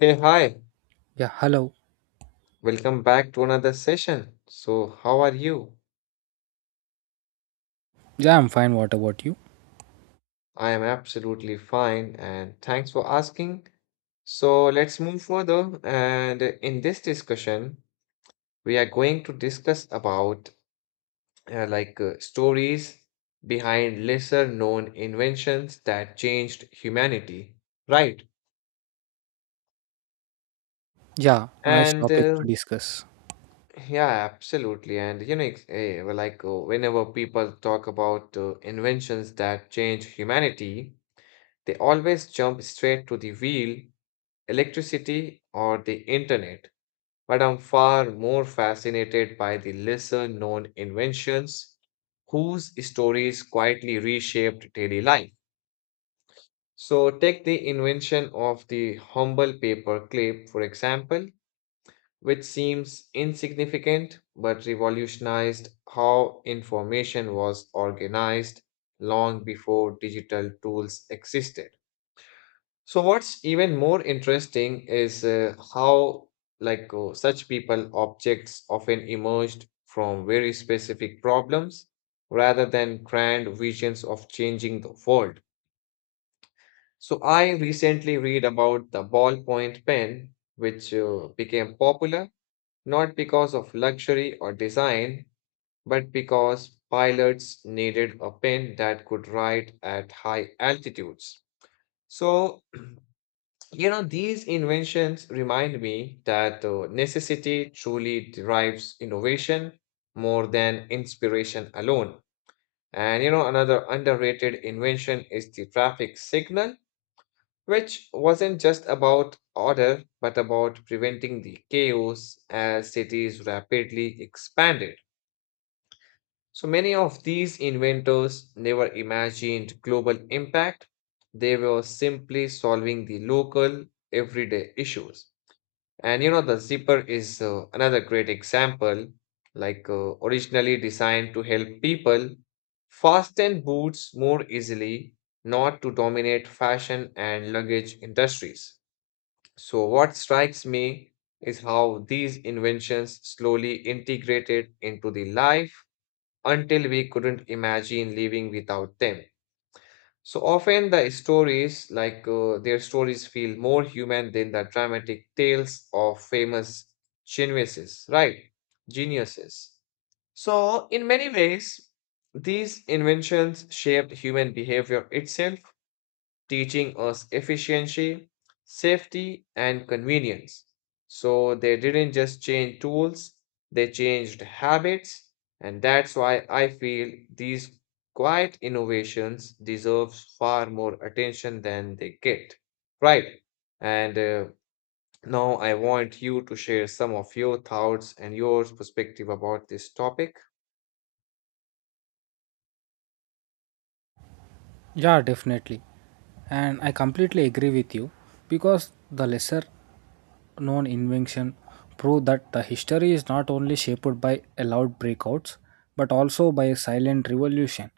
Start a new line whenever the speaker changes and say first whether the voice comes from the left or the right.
left: Hey, hi,
right: Yeah, hello.
left: welcome back to another session. So, how are you?
right: Yeah, I'm fine. What about you?
left: I am absolutely fine and thanks for asking. So, let's move further. And in this discussion, we are going to discuss about stories behind lesser known inventions that changed humanity, right?
right: Yeah, nice
left: And
right: topic
left: uh,
right: to discuss.
left: yeah, absolutely. And you know, it's, eh, well, like whenever people talk about inventions that change humanity, they always jump straight to the wheel, electricity, or the internet. But I'm far more fascinated by the lesser known inventions whose stories quietly reshaped daily life. So, take the invention of the humble paper clip, for example, which seems insignificant but revolutionized how information was organized long before digital tools existed. So what's even more interesting is how such people objects often emerged from very specific problems rather than grand visions of changing the world. So I recently read about the ballpoint pen which became popular not because of luxury or design but because pilots needed a pen that could write at high altitudes. So you know, these inventions remind me that necessity truly derives innovation more than inspiration alone. And you know, another underrated invention is the traffic signal, which wasn't just about order, but about preventing the chaos as cities rapidly expanded. So many of these inventors never imagined global impact. They were simply solving the local, everyday issues. And you know, the zipper is another great example, originally designed to help people fasten boots more easily, not to dominate fashion and luggage industries. So, what strikes me is how these inventions slowly integrated into the life until we couldn't imagine living without them. So often the stories, their stories, feel more human than the dramatic tales of famous geniuses, right? Geniuses. So, in many ways, these inventions shaped human behavior itself, teaching us efficiency, safety, and convenience. So they didn't just change tools, they changed habits, and that's why I feel these quiet innovations deserves far more attention than they get. Right. And now I want you to share some of your thoughts and your perspective about this topic.
right: Yeah, definitely. And I completely agree with you because the lesser known invention prove that the history is not only shaped by allowed breakouts but also by a silent revolution.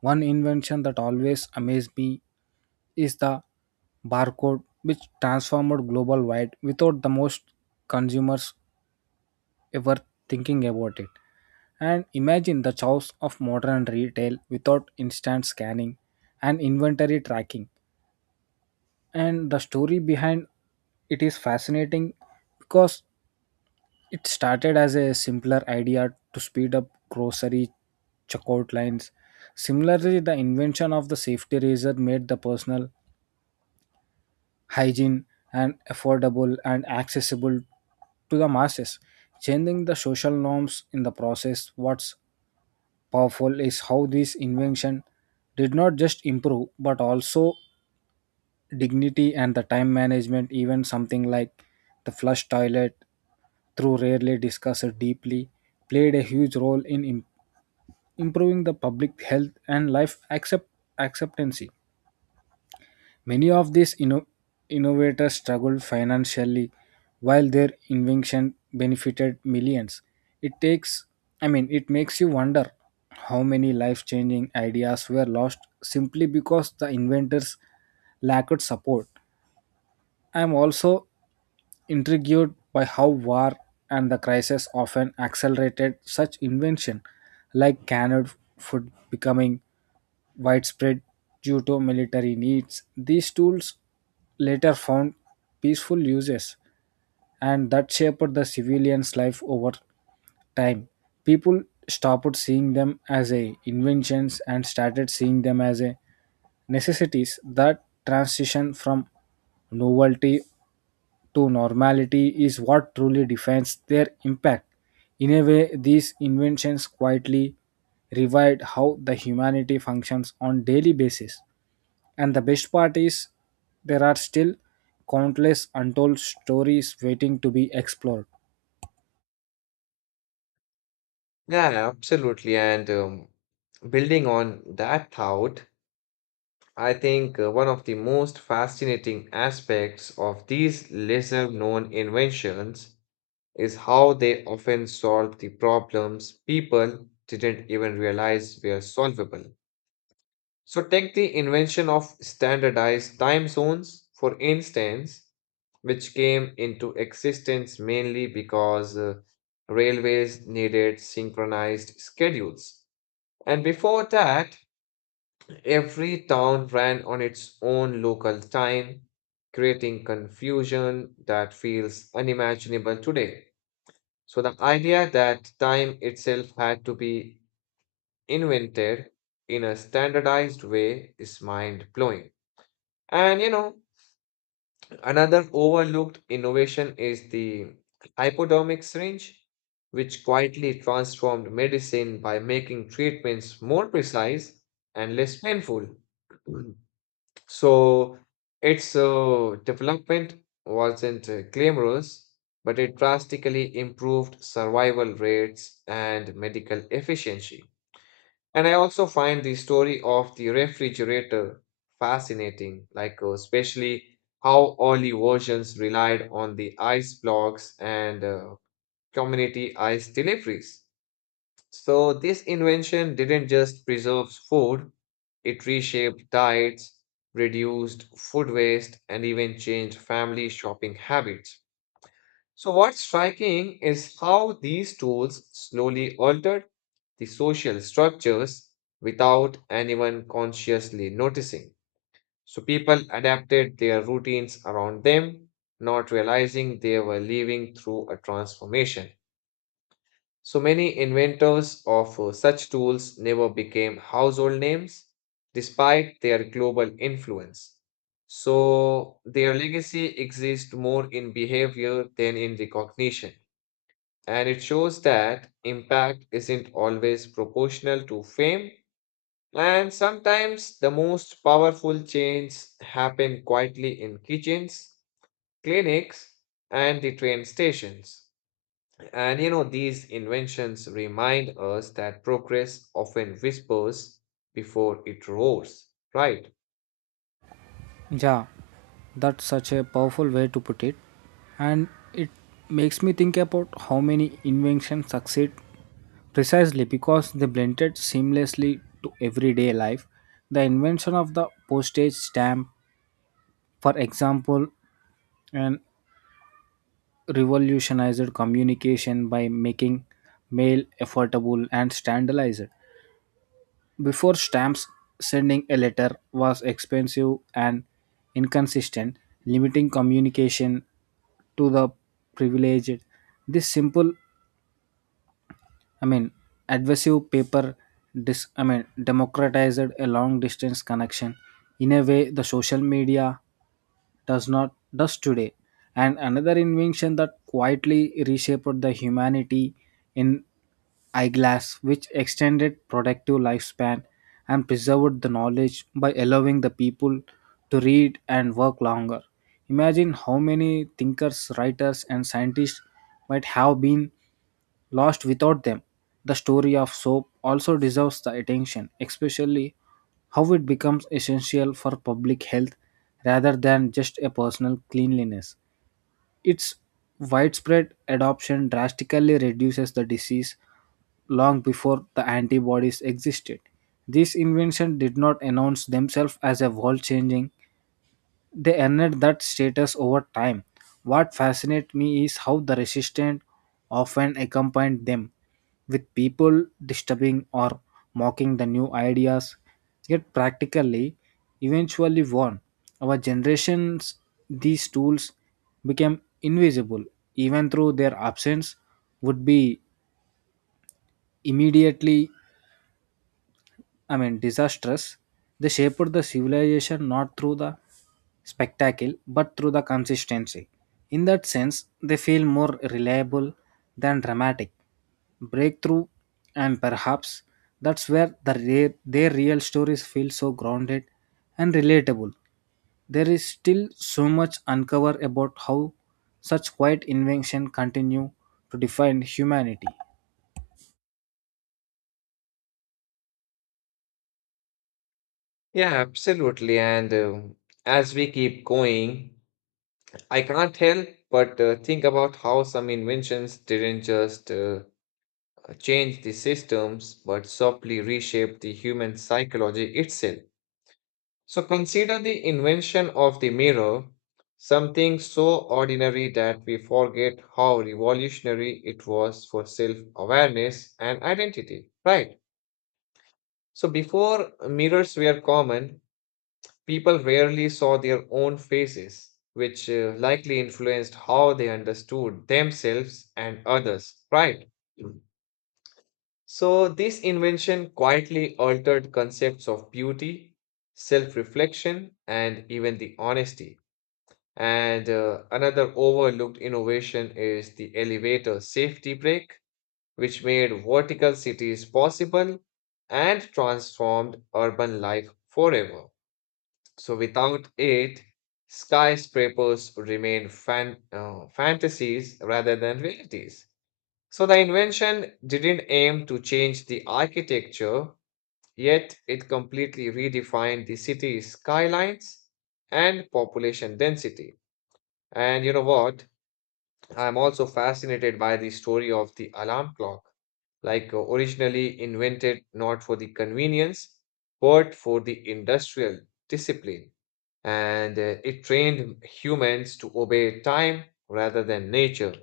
right: One invention that always amazed me is the barcode which transformed global wide without the most consumers ever thinking about it. And imagine the chaos of modern retail without instant scanning and inventory tracking. And the story behind it is fascinating because it started as a simpler idea to speed up grocery checkout lines. Similarly, the invention of the safety razor made the personal hygiene and affordable and accessible to the masses, changing the social norms in the process. What's powerful is how this invention did not just improve but also dignity and the time management, even something like the flush toilet through rarely discussed deeply played a huge role in improving the public health and life acceptance. Many of these innovators struggled financially while their invention benefited millions. It takes, I mean, it makes you wonder how many life changing ideas were lost simply because the inventors lacked support. I am also intrigued by how war and the crisis often accelerated such invention, like canned food becoming widespread due to military needs. These tools later found peaceful uses and that shaped the civilian's life over time. People stopped seeing them as a inventions and started seeing them as a necessities. That transition from novelty to normality is what truly defines their impact. In a way, these inventions quietly revived how the humanity functions on daily basis. And the best part is there are still countless untold stories waiting to be explored.
left: Yeah, absolutely. And building on that thought, I think one of the most fascinating aspects of these lesser known inventions is how they often solve the problems people didn't even realize were solvable. So, take the invention of standardized time zones, for instance, which came into existence mainly because railways needed synchronized schedules. And before that, every town ran on its own local time, creating confusion that feels unimaginable today. So, the idea that time itself had to be invented in a standardized way is mind blowing. And you know, another overlooked innovation is the hypodermic syringe, which quietly transformed medicine by making treatments more precise and less painful. So its development wasn't glamorous, but it drastically improved survival rates and medical efficiency. And I also find the story of the refrigerator fascinating, especially how early versions relied on the ice blocks and community ice deliveries. So, this invention didn't just preserve food, it reshaped diets, reduced food waste, and even changed family shopping habits. So, what's striking is how these tools slowly altered the social structures without anyone consciously noticing. So, people adapted their routines around them, not realizing they were living through a transformation. So many inventors of such tools never became household names despite their global influence. So their legacy exists more in behavior than in recognition. And it shows that impact isn't always proportional to fame. And sometimes the most powerful changes happen quietly in kitchens, clinics, and the train stations. And you know, these inventions remind us that progress often whispers before it roars, right?
right: Yeah, that's such a powerful way to put it. And it makes me think about how many inventions succeed precisely because they blended seamlessly to everyday life. The invention of the postage stamp, for example, and revolutionized communication by making mail affordable and standardized. Before stamps, sending a letter was expensive and inconsistent, limiting communication to the privileged. This simple, I mean, adhesive paper, democratized a long distance connection. In a way, the social media does not does today, and another invention that quietly reshaped the humanity in eyeglass which extended productive lifespan and preserved the knowledge by allowing the people to read and work longer. Imagine how many thinkers, writers, and scientists might have been lost without them. The story of soap also deserves the attention, especially how it becomes essential for public health rather than just a personal cleanliness. Its widespread adoption drastically reduces the disease long before the antibodies existed. This invention did not announce themselves as a world changing, they earned that status over time. What fascinates me is how the resistance often accompanied them, with people disturbing or mocking the new ideas, yet practically eventually won. Our generations, these tools became invisible, even though their absence would be immediately disastrous. They shaped the civilization not through the spectacle but through the consistency. In that sense, they feel more reliable than dramatic breakthrough, and perhaps that's where their real stories feel so grounded and relatable. There is still so much uncovered about how such quiet invention continue to define humanity.
left: Yeah, absolutely. And as we keep going, I can't help but think about how some inventions didn't just change the systems, but softly reshape the human psychology itself. So consider the invention of the mirror, something so ordinary that we forget how revolutionary it was for self awareness and identity, right? So before mirrors were common, people rarely saw their own faces, which likely influenced how they understood themselves and others, right? Mm. So this invention quietly altered concepts of beauty, self reflection, and even the honesty. And another overlooked innovation is the elevator safety brake, which made vertical cities possible and transformed urban life forever. So, without it, skyscrapers remain fantasies rather than realities. So, the invention didn't aim to change the architecture, yet, it completely redefined the city's skylines and population density. And you know what? I'm also fascinated by the story of the alarm clock, originally invented not for the convenience, but for the industrial discipline. And it trained humans to obey time rather than nature,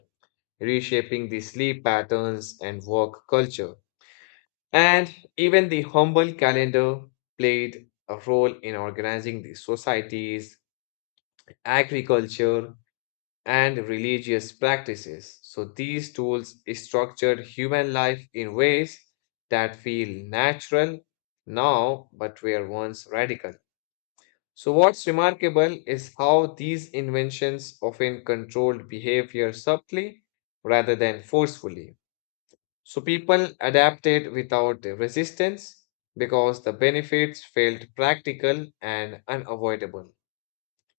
left: reshaping the sleep patterns and work culture. And even the humble calendar played a role in organizing the societies, agriculture, and religious practices. So these tools structured human life in ways that feel natural now but were once radical. So what's remarkable is how these inventions often controlled behavior subtly rather than forcefully. So people adapted without resistance because the benefits felt practical and unavoidable.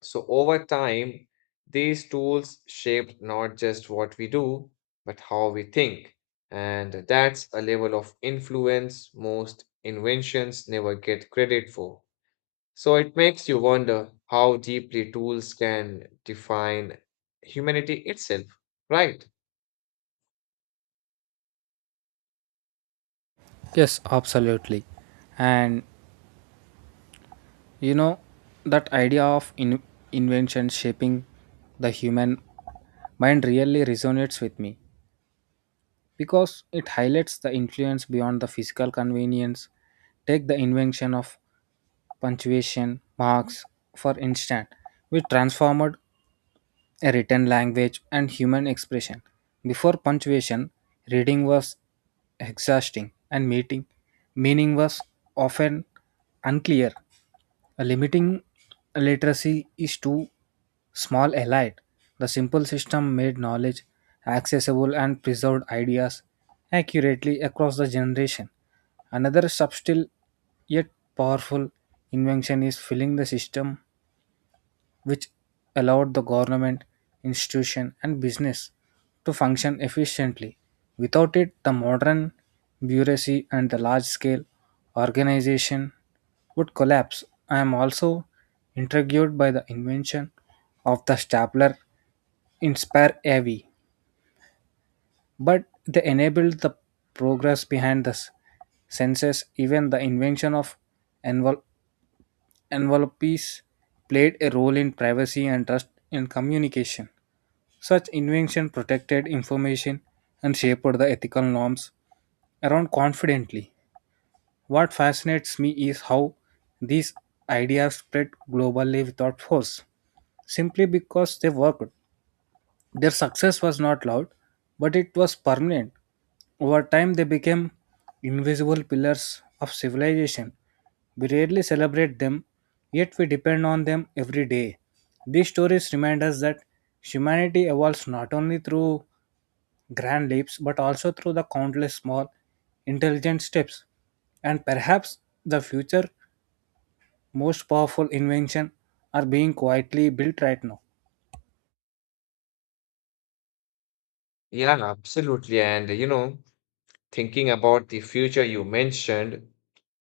left: So over time, these tools shaped not just what we do, but how we think. And that's a level of influence most inventions never get credit for. So it makes you wonder how deeply tools can define humanity itself, right?
right: Yes, absolutely. And you know, that idea of invention shaping the human mind really resonates with me because it highlights the influence beyond the physical convenience. Take the invention of punctuation marks, for instance, which transformed a written language, and human expression. Before punctuation, reading was exhausting and meeting meaning was often unclear. A limiting literacy is too small allied. The simple system made knowledge accessible and preserved ideas accurately across the generation. Another subtle yet powerful invention is filling the system which allowed the government, institution, and business to function efficiently. Without it, the modern bureaucracy and the large scale organization would collapse. I am also intrigued by the invention of the stapler Inspire AV, but they enabled the progress behind the census, even the invention of envel- envelopes played a role in privacy and trust in communication. Such invention protected information and shaped the ethical norms around confidently. What fascinates me is how these ideas spread globally without force, simply because they worked. Their success was not loud, but it was permanent. Over time, they became invisible pillars of civilization. We rarely celebrate them, yet we depend on them every day. These stories remind us that humanity evolves not only through grand leaps but also through the countless small, intelligent steps. And perhaps the future most powerful invention are being quietly built right now.
left: Yeah, absolutely. And you know, thinking about the future you mentioned,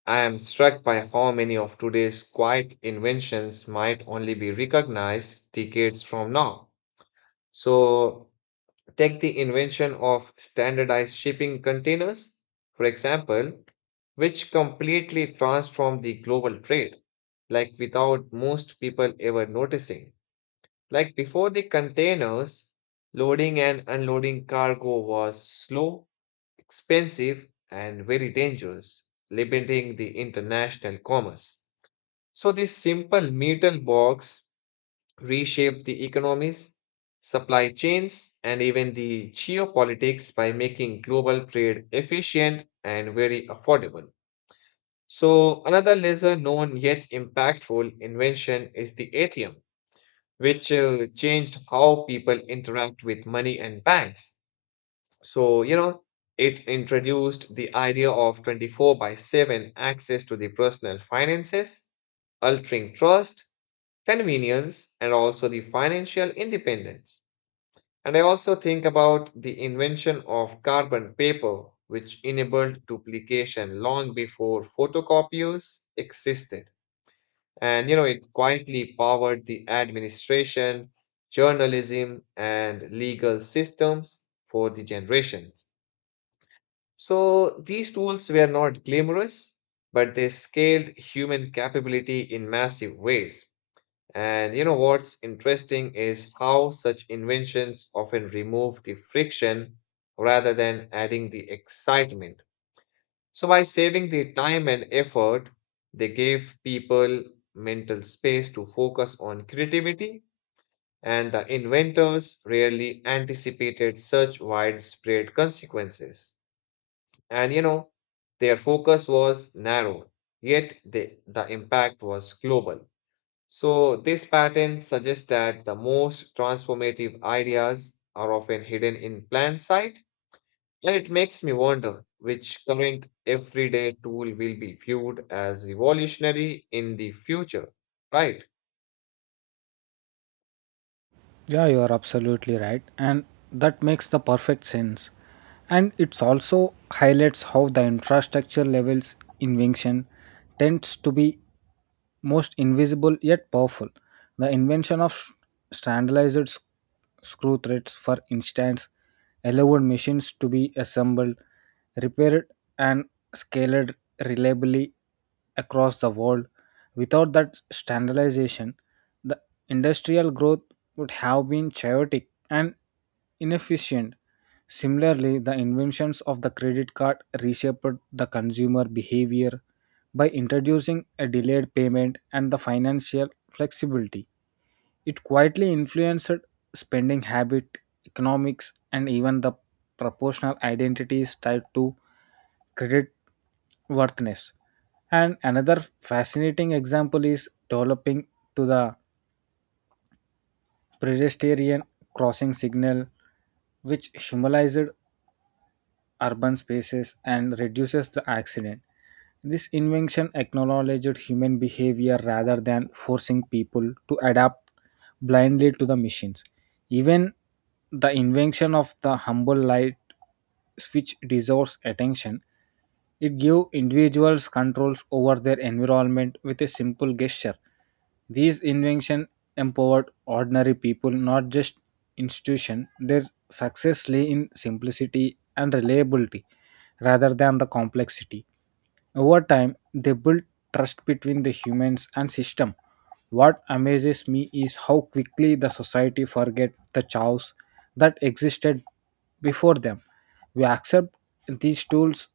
left: I am struck by how many of today's quiet inventions might only be recognized decades from now. So, take the invention of standardized shipping containers, for example, which completely transformed the global trade, like without most people ever noticing. Like before the containers, loading and unloading cargo was slow, expensive and very dangerous, limiting the international commerce. So, this simple metal box reshaped the economies, supply chains, and even the geopolitics by making global trade efficient and very affordable. So, another lesser known yet impactful invention is the ATM, which changed how people interact with money and banks. So, you know, it introduced the idea of 24 by 7 access to the personal finances, altering trust, convenience, and also the financial independence. And I also think about the invention of carbon paper, which enabled duplication long before photocopiers existed. And, you know, it quietly powered the administration, journalism, and legal systems for the generations. So these tools were not glamorous, but they scaled human capability in massive ways. And you know what's interesting is how such inventions often remove the friction rather than adding the excitement. So by saving the time and effort, they gave people mental space to focus on creativity, and the inventors rarely anticipated such widespread consequences. And you know, their focus was narrow, yet the impact was global. So, this pattern suggests that the most transformative ideas are often hidden in plain sight, and it makes me wonder which current everyday tool will be viewed as revolutionary in the future, right?
right: Yeah, you are absolutely right. And that makes the perfect sense. And it's also highlights how the infrastructure levels invention tends to be most invisible yet powerful. The invention of standardized screw threads, for instance, allowed machines to be assembled, repaired, and scaled reliably across the world. Without that standardization, the industrial growth would have been chaotic and inefficient. Similarly, the inventions of the credit card reshaped the consumer behavior by introducing a delayed payment and the financial flexibility. It quietly influenced spending habit, economics, and even the proportional identities tied to credit worthiness. And another fascinating example is developing to the pedestrian crossing signal which symbolized urban spaces and reduces the accident. This invention acknowledged human behavior rather than forcing people to adapt blindly to the machines. Even the invention of the humble light switch deserves attention. It gave individuals controls over their environment with a simple gesture. These inventions empowered ordinary people, not just institutions. Their success lay in simplicity and reliability rather than the complexity. Over time, they built trust between the humans and system. What amazes me is how quickly the society forget the chaos that existed before them. We accept these tools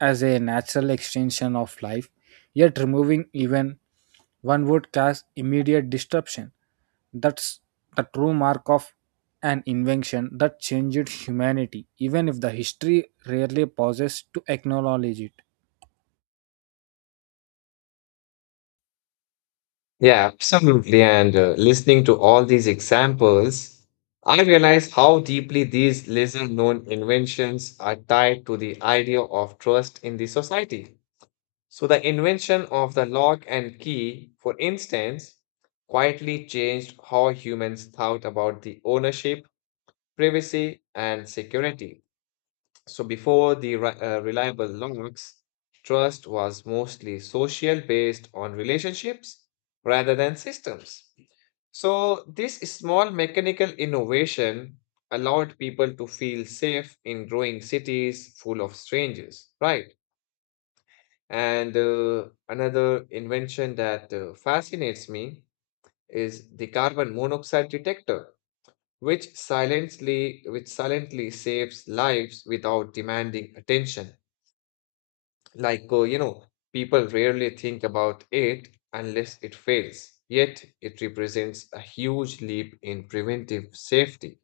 right: as a natural extension of life, yet removing even one would cause immediate disruption. That's the true mark of an invention that changed humanity, even if the history rarely pauses to acknowledge it.
left: Yeah, absolutely. And listening to all these examples, I realize how deeply these lesser known inventions are tied to the idea of trust in the society. So, the invention of the lock and key, for instance, quietly changed how humans thought about the ownership, privacy, and security. So, before the reliable locks, trust was mostly social based on relationships rather than systems. So, this small mechanical innovation allowed people to feel safe in growing cities full of strangers, right? And another invention that fascinates me is the carbon monoxide detector, which silently saves lives without demanding attention. You know, people rarely think about it unless it fails. Yet it represents a huge leap in preventive safety.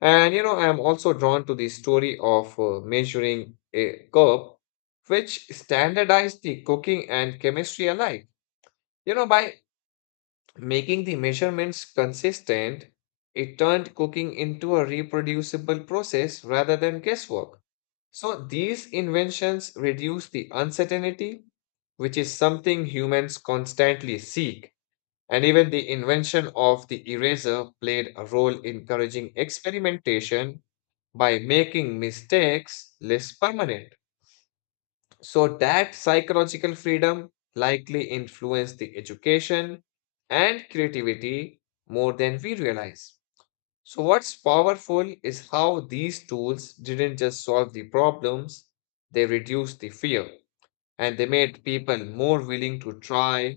left: And you know, I'm also drawn to the story of measuring a cup, which standardized the cooking and chemistry alike. You know, by making the measurements consistent, it turned cooking into a reproducible process rather than guesswork. So these inventions reduce the uncertainty, which is something humans constantly seek. And even the invention of the eraser played a role in encouraging experimentation by making mistakes less permanent. So, that psychological freedom likely influenced the education and creativity more than we realize. So, what's powerful is how these tools didn't just solve the problems, they reduced the fear and they made people more willing to try,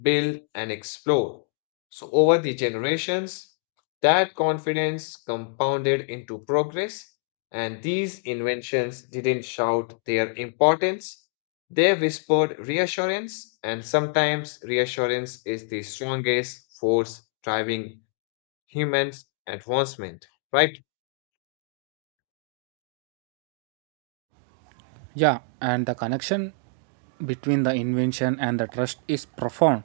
left: build, and explore. So, over the generations, that confidence compounded into progress, and these inventions didn't shout their importance. They whispered reassurance, and sometimes reassurance is the strongest force driving human advancement, right?
right: Yeah, and the connection between the invention and the trust is profound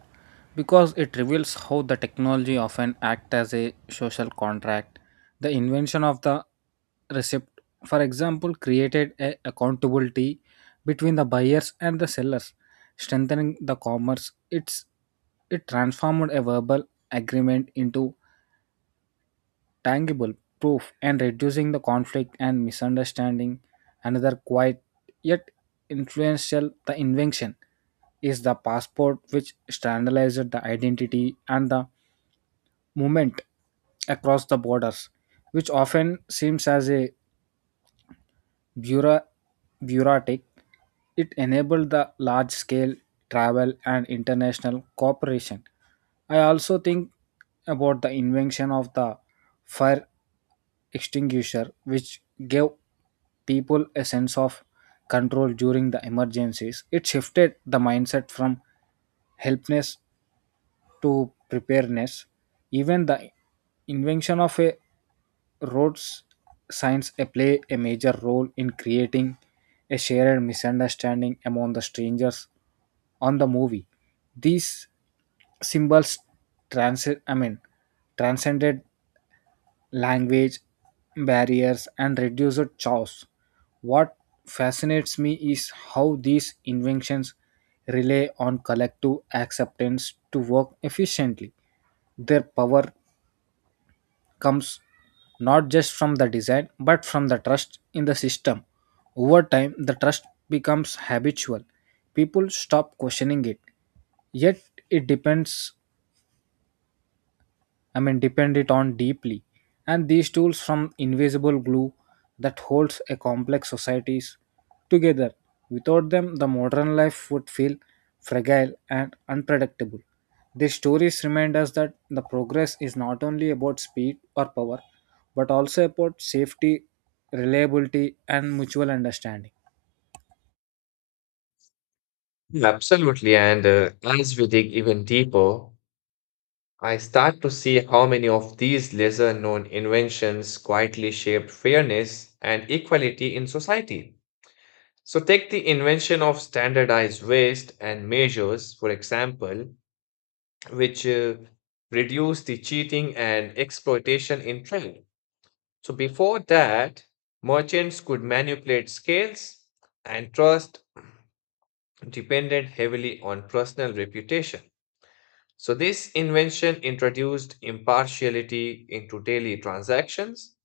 right: because it reveals how the technology often acts as a social contract. The invention of the receipt, for example, created a accountability between the buyers and the sellers, strengthening the commerce. It transformed a verbal agreement into tangible proof and reducing the conflict and misunderstanding. Another quiet yet influential the invention is the passport which standardized the identity and the movement across the borders, which often seems as a bureau- bureaucratic. It enabled the large scale travel and international cooperation. I also think about the invention of the fire extinguisher, which gave people a sense of control during the emergencies. It shifted the mindset from helpness to preparedness. Even the invention of a road signs play a major role in creating a shared misunderstanding among the strangers on the movie. These symbols trans- I mean, transcended language barriers and reduced chaos. What fascinates me is how these inventions rely on collective acceptance to work efficiently. Their power comes not just from the design but from the trust in the system. Over time, the trust becomes habitual. People stop questioning it. Yet, it depended on deeply. And these tools from invisible glue that holds a complex societies together. Without them, the modern life would feel fragile and unpredictable. These stories remind us that the progress is not only about speed or power, but also about safety, reliability, and mutual understanding.
left: Absolutely. And as we dig even deeper, I start to see how many of these lesser known inventions quietly shaped fairness and equality in society. So, take the invention of standardized weights and measures, for example, which reduce the cheating and exploitation in trade. So, before that, merchants could manipulate scales and trust depended heavily on personal reputation. So, this invention introduced impartiality into daily transactions.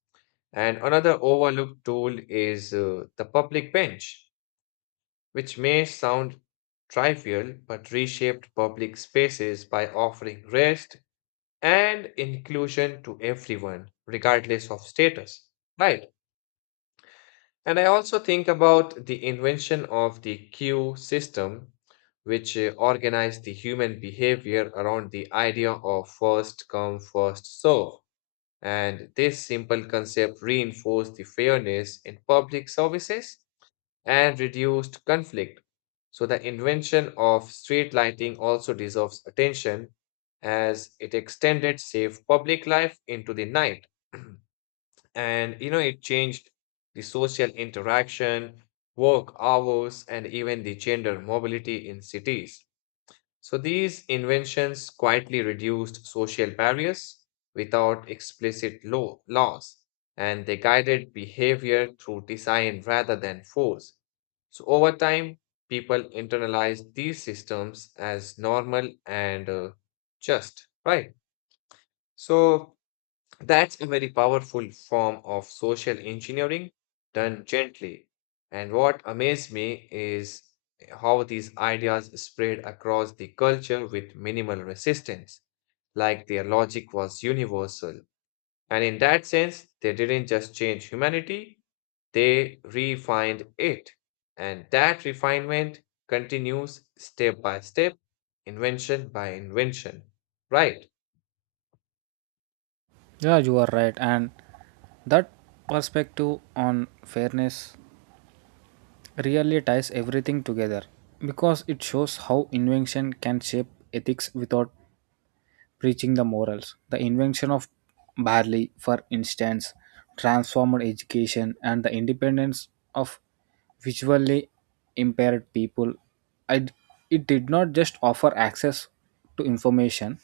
left: And another overlooked tool is the public bench, which may sound trivial but reshaped public spaces by offering rest and inclusion to everyone, regardless of status. Right. And I also think about the invention of the queue system, which organized the human behavior around the idea of first come, first serve. And this simple concept reinforced the fairness in public services and reduced conflict. So, the invention of street lighting also deserves attention as it extended safe public life into the night. And you know, it changed the social interaction, work hours, and even the gender mobility in cities. So these inventions quietly reduced social barriers without explicit laws, and they guided behavior through design rather than force. So over time, people internalized these systems as normal and just, right? So that's a very powerful form of social engineering done gently. And what amazed me is how these ideas spread across the culture with minimal resistance, like their logic was universal. And in that sense, they didn't just change humanity, they refined it. And that refinement continues step by step, invention by invention. Right.
right: Yeah, you are right. And that perspective on fairness really ties everything together because it shows how invention can shape ethics without preaching the morals. The invention of barley, for instance, transformed education and the independence of visually impaired people. I, it did not just offer access to information,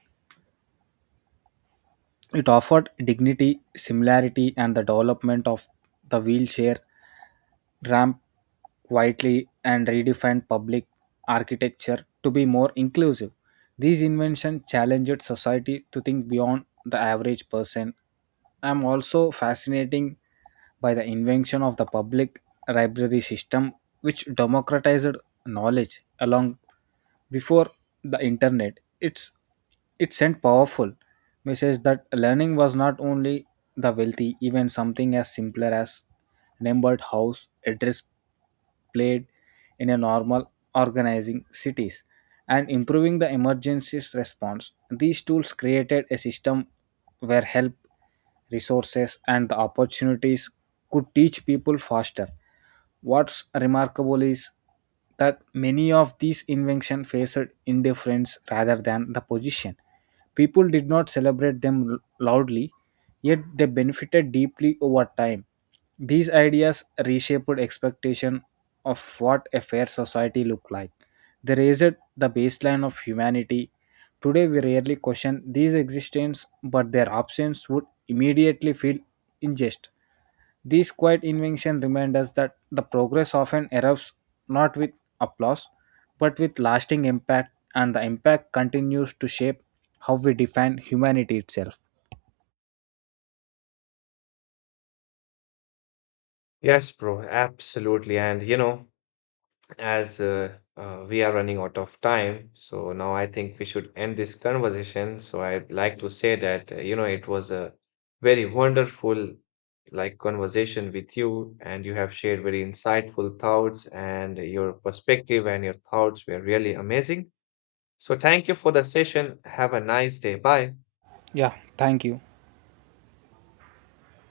right: it offered dignity, similarity, and the development of the wheelchair ramp quietly and redefined public architecture to be more inclusive. These inventions challenged society to think beyond the average person. I'm also fascinated by the invention of the public library system, which democratized knowledge along before the internet. It sent powerful message that learning was not only the wealthy, even something as simpler as numbered house address played in a normal organizing cities and improving the emergencies response. These tools created a system where help, resources, and the opportunities could teach people faster. What's remarkable is that many of these inventions faced indifference rather than the position. People did not celebrate them loudly, yet they benefited deeply over time. These ideas reshaped expectation of what a fair society looked like. They raised the baseline of humanity. Today we rarely question these existence, but their absence would immediately feel unjust. These quiet inventions remind us that the progress often erupts not with applause, but with lasting impact, and the impact continues to shape how we define humanity itself.
left: Yes, bro, absolutely. And you know, as we are running out of time, so now I think we should end this conversation. So I'd like to say that, you know, it was a very wonderful conversation with you, and you have shared very insightful thoughts and your perspective and your thoughts were really amazing. So thank you for the session. Have a nice day. Bye.
right: Yeah, thank you.